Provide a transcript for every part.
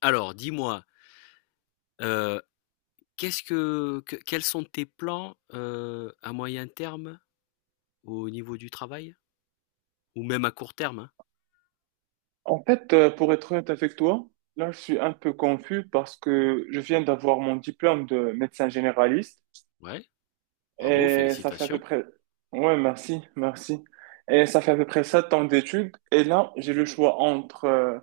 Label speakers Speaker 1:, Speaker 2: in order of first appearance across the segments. Speaker 1: Alors, dis-moi, heu, qu'est-ce que quels sont tes plans, à moyen terme au niveau du travail? Ou même à court terme, hein?
Speaker 2: En fait, pour être honnête avec toi, là, je suis un peu confus parce que je viens d'avoir mon diplôme de médecin généraliste
Speaker 1: Ouais, bravo,
Speaker 2: et ça fait à peu
Speaker 1: félicitations.
Speaker 2: près... Ouais, merci, merci. Et ça fait à peu près 7 ans d'études et là, j'ai le choix entre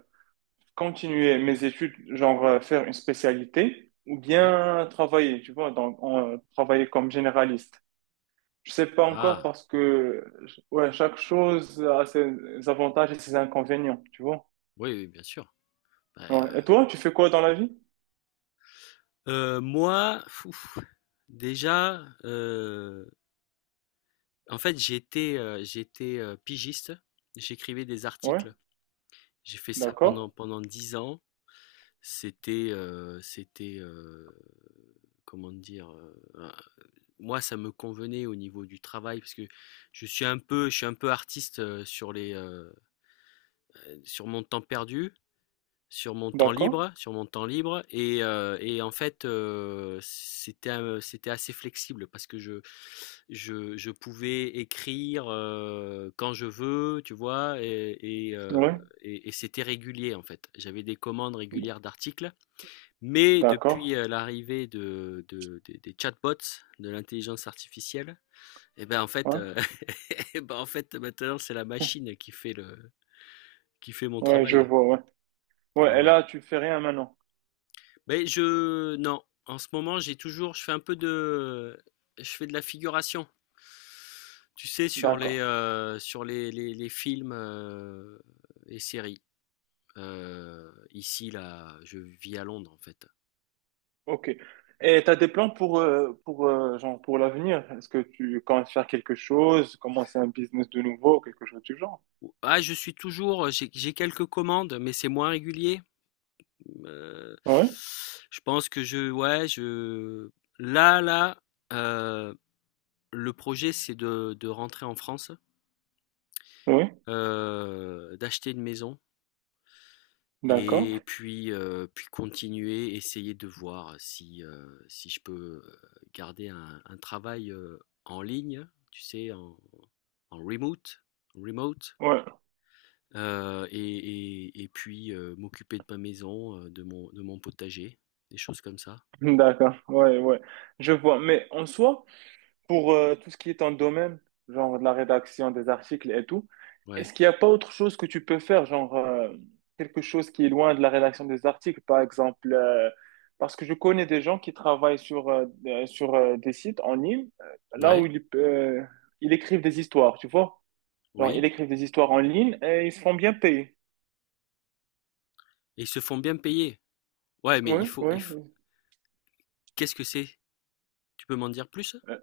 Speaker 2: continuer mes études, genre faire une spécialité ou
Speaker 1: Ouais.
Speaker 2: bien travailler, tu vois, donc travailler comme généraliste. Je sais pas encore
Speaker 1: Ah,
Speaker 2: parce que, ouais, chaque chose a ses avantages et ses inconvénients, tu vois.
Speaker 1: oui, oui, bien sûr. Bah,
Speaker 2: Ouais. Et toi, tu fais quoi dans la vie?
Speaker 1: moi, fouf, déjà, en fait, j'étais, pigiste. J'écrivais des
Speaker 2: Ouais,
Speaker 1: articles. J'ai fait ça
Speaker 2: d'accord,
Speaker 1: pendant 10 ans. C'était, comment dire? Moi, ça me convenait au niveau du travail parce que je suis un peu artiste sur mon temps perdu, sur mon temps
Speaker 2: d'accord,
Speaker 1: libre, sur mon temps libre et en fait, c'était assez flexible parce que je pouvais écrire quand je veux, tu vois, et, euh,
Speaker 2: ouais,
Speaker 1: et c'était régulier en fait. J'avais des commandes régulières d'articles, mais depuis
Speaker 2: d'accord,
Speaker 1: l'arrivée des chatbots, de l'intelligence artificielle et ben en fait,
Speaker 2: ouais,
Speaker 1: heu, et ben en fait, maintenant, c'est la machine qui fait mon
Speaker 2: ouais, je
Speaker 1: travail.
Speaker 2: vois, ouais.
Speaker 1: Ouais,
Speaker 2: Ouais, et
Speaker 1: ouais.
Speaker 2: là, tu fais rien maintenant.
Speaker 1: Beh, je non, en ce moment, j'ai toujours je fais de la figuration. Tu sais, sur
Speaker 2: D'accord,
Speaker 1: les, heu, sur les les les films, et séries. Ici, là, je vis à Londres, en fait.
Speaker 2: ok. Et t'as des plans pour, genre, pour l'avenir? Est-ce que tu comptes faire quelque chose, commencer un business de nouveau, quelque chose du genre?
Speaker 1: Ah, j'ai quelques commandes, mais c'est moins régulier. Heu,
Speaker 2: Ouais,
Speaker 1: je pense que je ouais, là là, heu, le projet, c'est de rentrer en France,
Speaker 2: ouais,
Speaker 1: d'acheter une maison
Speaker 2: d'accord,
Speaker 1: et puis, continuer, essayer de voir si, si je peux, garder un travail, en ligne, tu sais, en remote,
Speaker 2: ouais,
Speaker 1: heu et et puis, m'occuper de ma maison, de mon potager, des choses comme ça.
Speaker 2: d'accord, ouais, ouais, je vois. Mais en soi, pour tout ce qui est en domaine, genre de la rédaction des articles et tout,
Speaker 1: Ouais.
Speaker 2: est-ce qu'il n'y a pas autre chose que tu peux faire, genre quelque chose qui est loin de la rédaction des articles, par exemple, parce que je connais des gens qui travaillent sur des sites en ligne, là
Speaker 1: Ouais,
Speaker 2: où ils écrivent des histoires, tu vois? Genre, ils
Speaker 1: oui.
Speaker 2: écrivent des histoires en ligne et ils se font bien payer.
Speaker 1: Et ils se font bien payer. Ouais, mais
Speaker 2: Oui,
Speaker 1: il faut,
Speaker 2: oui.
Speaker 1: il faut... Qu'est-ce que c'est? Tu peux m'en dire plus?
Speaker 2: Euh,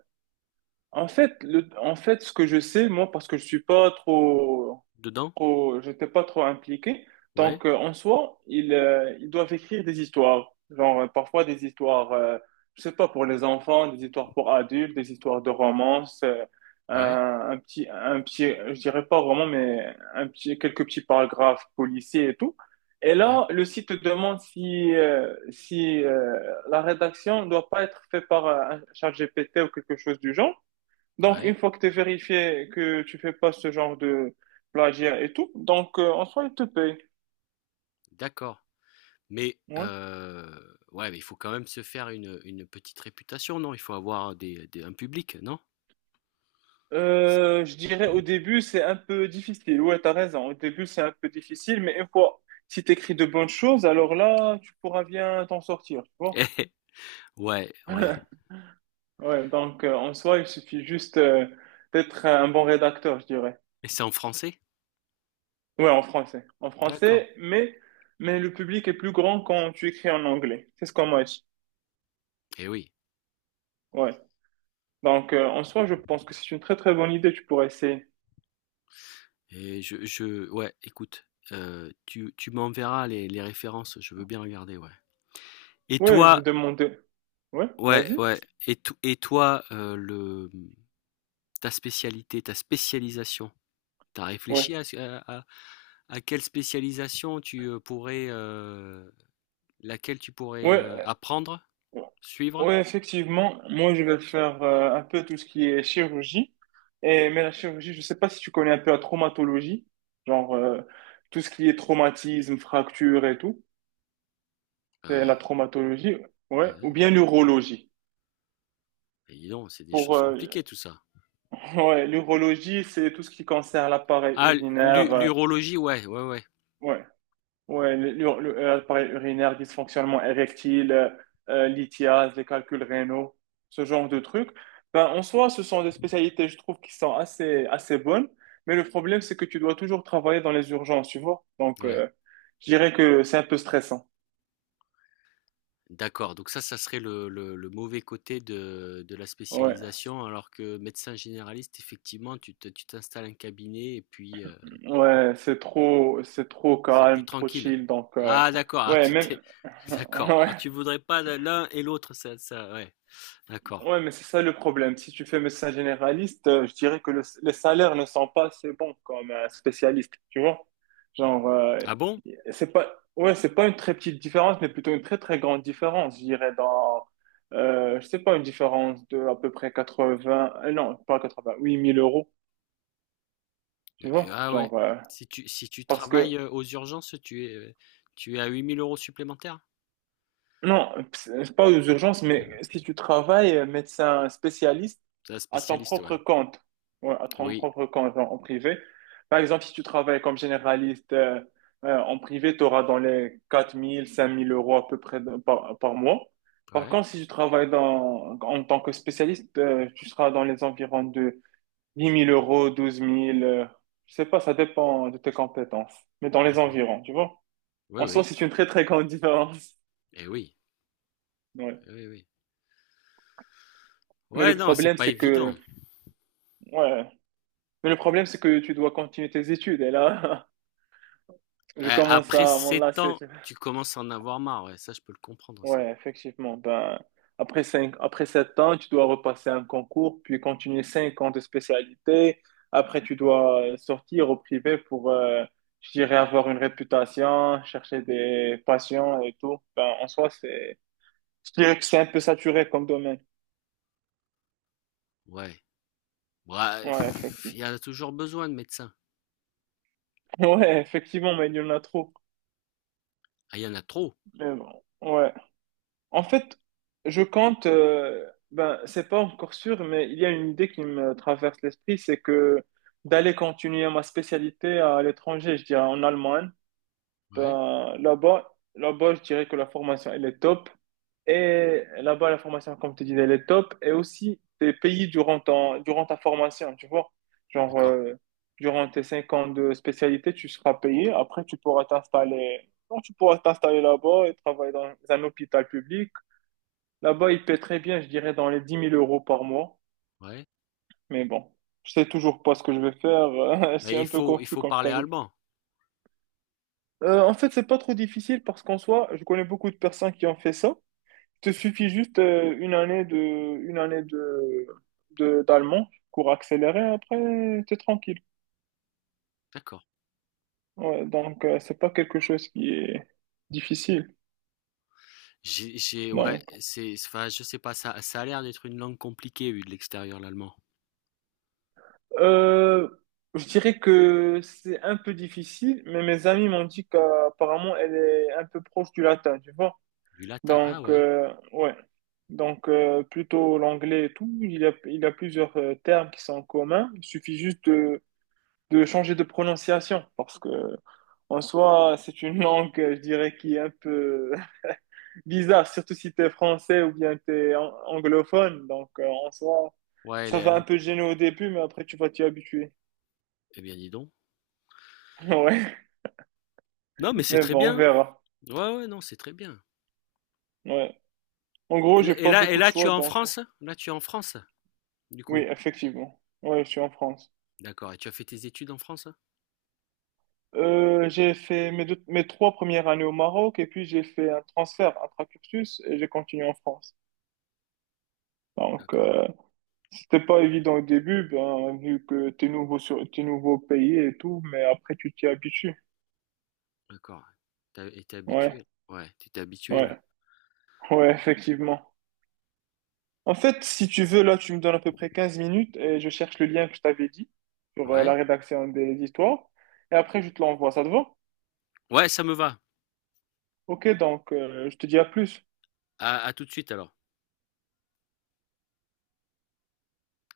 Speaker 2: en fait, ce que je sais, moi, parce que je suis pas trop
Speaker 1: Dedans?
Speaker 2: trop, j'étais pas trop impliqué.
Speaker 1: Ouais,
Speaker 2: Donc, en soi, ils doivent écrire des histoires. Genre, parfois des histoires, je sais pas, pour les enfants, des histoires pour adultes, des histoires de romance,
Speaker 1: ouais,
Speaker 2: un petit, je dirais pas roman, mais quelques petits paragraphes policiers et tout. Et
Speaker 1: ouais,
Speaker 2: là, le site te demande si la rédaction ne doit pas être faite par un chat GPT ou quelque chose du genre. Donc, une
Speaker 1: ouais.
Speaker 2: fois que tu es vérifié que tu fais pas ce genre de plagiat et tout, donc en soi, il te paye.
Speaker 1: D'accord. Mais
Speaker 2: Ouais.
Speaker 1: ouais, mais il faut quand même se faire une petite réputation, non? Il faut avoir un public, non? C'est-
Speaker 2: Je dirais au début, c'est un peu difficile. Ouais, t'as raison. Au début, c'est un peu difficile, mais une fois, si t'écris de bonnes choses, alors là, tu pourras bien t'en sortir, tu vois.
Speaker 1: Ouais, ouais.
Speaker 2: Ouais, donc en soi, il suffit juste d'être un bon rédacteur, je dirais.
Speaker 1: Et c'est en français?
Speaker 2: Ouais, en français. En
Speaker 1: D'accord.
Speaker 2: français, mais le public est plus grand quand tu écris en anglais. C'est ce qu'on m'a dit.
Speaker 1: Eh oui.
Speaker 2: Ouais. Donc, en soi, je pense que c'est une très très bonne idée. Tu pourrais essayer.
Speaker 1: Et ouais, écoute, tu m'enverras les références, je veux bien regarder, ouais. Et
Speaker 2: Ouais, je vais
Speaker 1: toi,
Speaker 2: demander. Ouais,
Speaker 1: ouais,
Speaker 2: vas-y.
Speaker 1: ouais. Et toi, ta spécialisation. T'as
Speaker 2: Ouais,
Speaker 1: réfléchi quelle spécialisation tu pourrais, laquelle tu pourrais
Speaker 2: ouais,
Speaker 1: apprendre,
Speaker 2: euh,
Speaker 1: suivre?
Speaker 2: ouais, effectivement. Moi, je vais faire un peu tout ce qui est chirurgie. Et, mais la chirurgie, je sais pas si tu connais un peu la traumatologie, genre tout ce qui est traumatisme, fracture et tout. C'est
Speaker 1: Euh,
Speaker 2: la traumatologie, ouais, ou
Speaker 1: ouais,
Speaker 2: bien l'urologie.
Speaker 1: mais dis donc, c'est des
Speaker 2: Pour
Speaker 1: choses compliquées tout ça.
Speaker 2: Ouais, l'urologie, c'est tout ce qui concerne l'appareil
Speaker 1: Ah,
Speaker 2: urinaire. euh,
Speaker 1: l'urologie, ouais, ouais, ouais,
Speaker 2: ouais. Ouais, l'appareil urinaire, dysfonctionnement érectile, lithiase, les calculs rénaux, ce genre de trucs. Ben, en soi, ce sont des spécialités, je trouve, qui sont assez, assez bonnes. Mais le problème, c'est que tu dois toujours travailler dans les urgences, tu vois. Donc,
Speaker 1: ouais.
Speaker 2: je dirais que c'est un peu stressant.
Speaker 1: D'accord. Donc ça serait le mauvais côté de la
Speaker 2: Ouais,
Speaker 1: spécialisation, alors que médecin généraliste, effectivement, tu t'installes un cabinet et puis.
Speaker 2: ouais, c'est trop
Speaker 1: C'est plus
Speaker 2: calme, trop
Speaker 1: tranquille.
Speaker 2: chill. Donc,
Speaker 1: Ah, d'accord. Ah,
Speaker 2: ouais,
Speaker 1: tu
Speaker 2: même,
Speaker 1: t'es. D'accord. Ah,
Speaker 2: ouais,
Speaker 1: tu voudrais pas l'un et l'autre, ça, ouais. D'accord.
Speaker 2: ouais, mais c'est ça le problème. Si tu fais médecin généraliste, je dirais que les salaires ne sont pas assez bons comme un spécialiste, tu vois? Genre,
Speaker 1: Ah bon?
Speaker 2: c'est pas, ouais, c'est pas une très petite différence, mais plutôt une très très grande différence, je dirais je sais pas, une différence de à peu près 80, non, pas 80, 1 000 euros, tu vois?
Speaker 1: Ah, ouais.
Speaker 2: Genre,
Speaker 1: Si tu
Speaker 2: parce que
Speaker 1: travailles aux urgences, tu es à 8 000 € supplémentaires?
Speaker 2: non, c'est pas aux urgences, mais si tu travailles médecin spécialiste
Speaker 1: C'est un
Speaker 2: à ton
Speaker 1: spécialiste, ouais.
Speaker 2: propre compte, ouais, à ton
Speaker 1: Oui.
Speaker 2: propre compte en privé. Par exemple, si tu travailles comme généraliste en privé, tu auras dans les 4 000, 5 000 euros à peu près par mois. Par
Speaker 1: Ouais.
Speaker 2: contre, si tu travailles en tant que spécialiste, tu seras dans les environs de 10 mille euros, douze mille, je sais pas, ça dépend de tes compétences, mais dans les
Speaker 1: D'accord.
Speaker 2: environs, tu vois.
Speaker 1: Oui,
Speaker 2: En soi,
Speaker 1: oui.
Speaker 2: c'est une très, très grande différence.
Speaker 1: Eh oui. Eh
Speaker 2: Ouais.
Speaker 1: oui, oui.
Speaker 2: Mais
Speaker 1: Ouais,
Speaker 2: le
Speaker 1: non, c'est
Speaker 2: problème,
Speaker 1: pas
Speaker 2: c'est que,
Speaker 1: évident.
Speaker 2: Ouais. Mais le problème, c'est que tu dois continuer tes études. Et là, je commence
Speaker 1: Après
Speaker 2: à
Speaker 1: sept
Speaker 2: m'enlacer,
Speaker 1: ans,
Speaker 2: tu vois.
Speaker 1: tu commences à en avoir marre. Ouais, ça, je peux le comprendre, ça.
Speaker 2: Ouais, effectivement. Ben, après cinq, après 7 ans, tu dois repasser un concours, puis continuer 5 ans de spécialité. Après, tu dois sortir au privé pour, je dirais, avoir une réputation, chercher des patients et tout. Ben, en soi, je dirais que c'est un peu saturé comme domaine.
Speaker 1: Ouais. Ouais,
Speaker 2: Ouais,
Speaker 1: pff, il
Speaker 2: effectivement.
Speaker 1: y en a toujours besoin de médecins.
Speaker 2: Ouais, effectivement, mais il y en a trop.
Speaker 1: Ah, il y en a trop.
Speaker 2: Mais bon, ouais. En fait, je compte, ben, c'est pas encore sûr, mais il y a une idée qui me traverse l'esprit, c'est que d'aller continuer ma spécialité à l'étranger, je dirais en Allemagne.
Speaker 1: Ouais.
Speaker 2: Ben, là-bas, je dirais que la formation, elle est top. Et là-bas, la formation, comme tu disais, elle est top. Et aussi, tes pays durant ta formation, tu vois. Genre,
Speaker 1: D'accord.
Speaker 2: durant tes 5 ans de spécialité, tu seras payé. Après, tu pourras t'installer là-bas et travailler dans un hôpital public. Là-bas, il paie très bien, je dirais, dans les 10 000 euros par mois.
Speaker 1: Ouais,
Speaker 2: Mais bon, je sais toujours pas ce que je vais faire.
Speaker 1: mais
Speaker 2: C'est
Speaker 1: il
Speaker 2: un peu
Speaker 1: faut il
Speaker 2: confus,
Speaker 1: faut
Speaker 2: comme je
Speaker 1: parler
Speaker 2: t'avais dit.
Speaker 1: allemand.
Speaker 2: En fait, c'est pas trop difficile parce qu'en soi, je connais beaucoup de personnes qui ont fait ça. Il te suffit juste une année d'allemand, cours accéléré, après, t'es tranquille.
Speaker 1: D'accord.
Speaker 2: Ouais, donc, c'est pas quelque chose qui est difficile.
Speaker 1: J'ai ouais,
Speaker 2: Donc,
Speaker 1: c'est enfin, je sais pas, ça ça a l'air d'être une langue compliquée vu de l'extérieur, l'allemand.
Speaker 2: Euh, je dirais que c'est un peu difficile, mais mes amis m'ont dit qu'apparemment elle est un peu proche du latin, tu vois.
Speaker 1: Du latin. Ah,
Speaker 2: Donc,
Speaker 1: ouais.
Speaker 2: ouais. Donc, plutôt l'anglais et tout, il y a plusieurs termes qui sont communs. Il suffit juste de changer de prononciation parce que, en soi, c'est une langue, je dirais, qui est un peu bizarre, surtout si tu es français ou bien tu es anglophone. Donc, en soi,
Speaker 1: Ouais, elle
Speaker 2: ça
Speaker 1: est
Speaker 2: va
Speaker 1: là.
Speaker 2: un peu gêner au début, mais après, tu vas t'y habituer.
Speaker 1: Eh bien dis donc.
Speaker 2: Ouais.
Speaker 1: Non, mais c'est
Speaker 2: Mais
Speaker 1: très
Speaker 2: bon, on
Speaker 1: bien.
Speaker 2: verra.
Speaker 1: Ouais, ouais, non, c'est très bien.
Speaker 2: Ouais. En gros,
Speaker 1: Et,
Speaker 2: j'ai
Speaker 1: là et
Speaker 2: pas
Speaker 1: là et
Speaker 2: beaucoup de
Speaker 1: là, tu es
Speaker 2: choix,
Speaker 1: en
Speaker 2: donc
Speaker 1: France? Là tu es en France du
Speaker 2: oui,
Speaker 1: coup.
Speaker 2: effectivement. Ouais, je suis en France.
Speaker 1: D'accord. Et tu as fait tes études en France?
Speaker 2: J'ai fait mes trois premières années au Maroc et puis j'ai fait un transfert intra-cursus et j'ai continué en France. Donc,
Speaker 1: D'accord.
Speaker 2: c'était pas évident au début, ben, vu que t'es t'es nouveau au pays et tout, mais après tu t'y habitues.
Speaker 1: D'accord. Et t'es
Speaker 2: Ouais,
Speaker 1: habitué. Ouais, tu t'es habitué là.
Speaker 2: ouais, ouais, effectivement. En fait, si tu veux, là, tu me donnes à peu près 15 minutes et je cherche le lien que je t'avais dit sur la
Speaker 1: Ouais.
Speaker 2: rédaction des histoires et après je te l'envoie, ça te va?
Speaker 1: Ouais, ça me va.
Speaker 2: Ok, donc je te dis à plus.
Speaker 1: À tout de suite alors.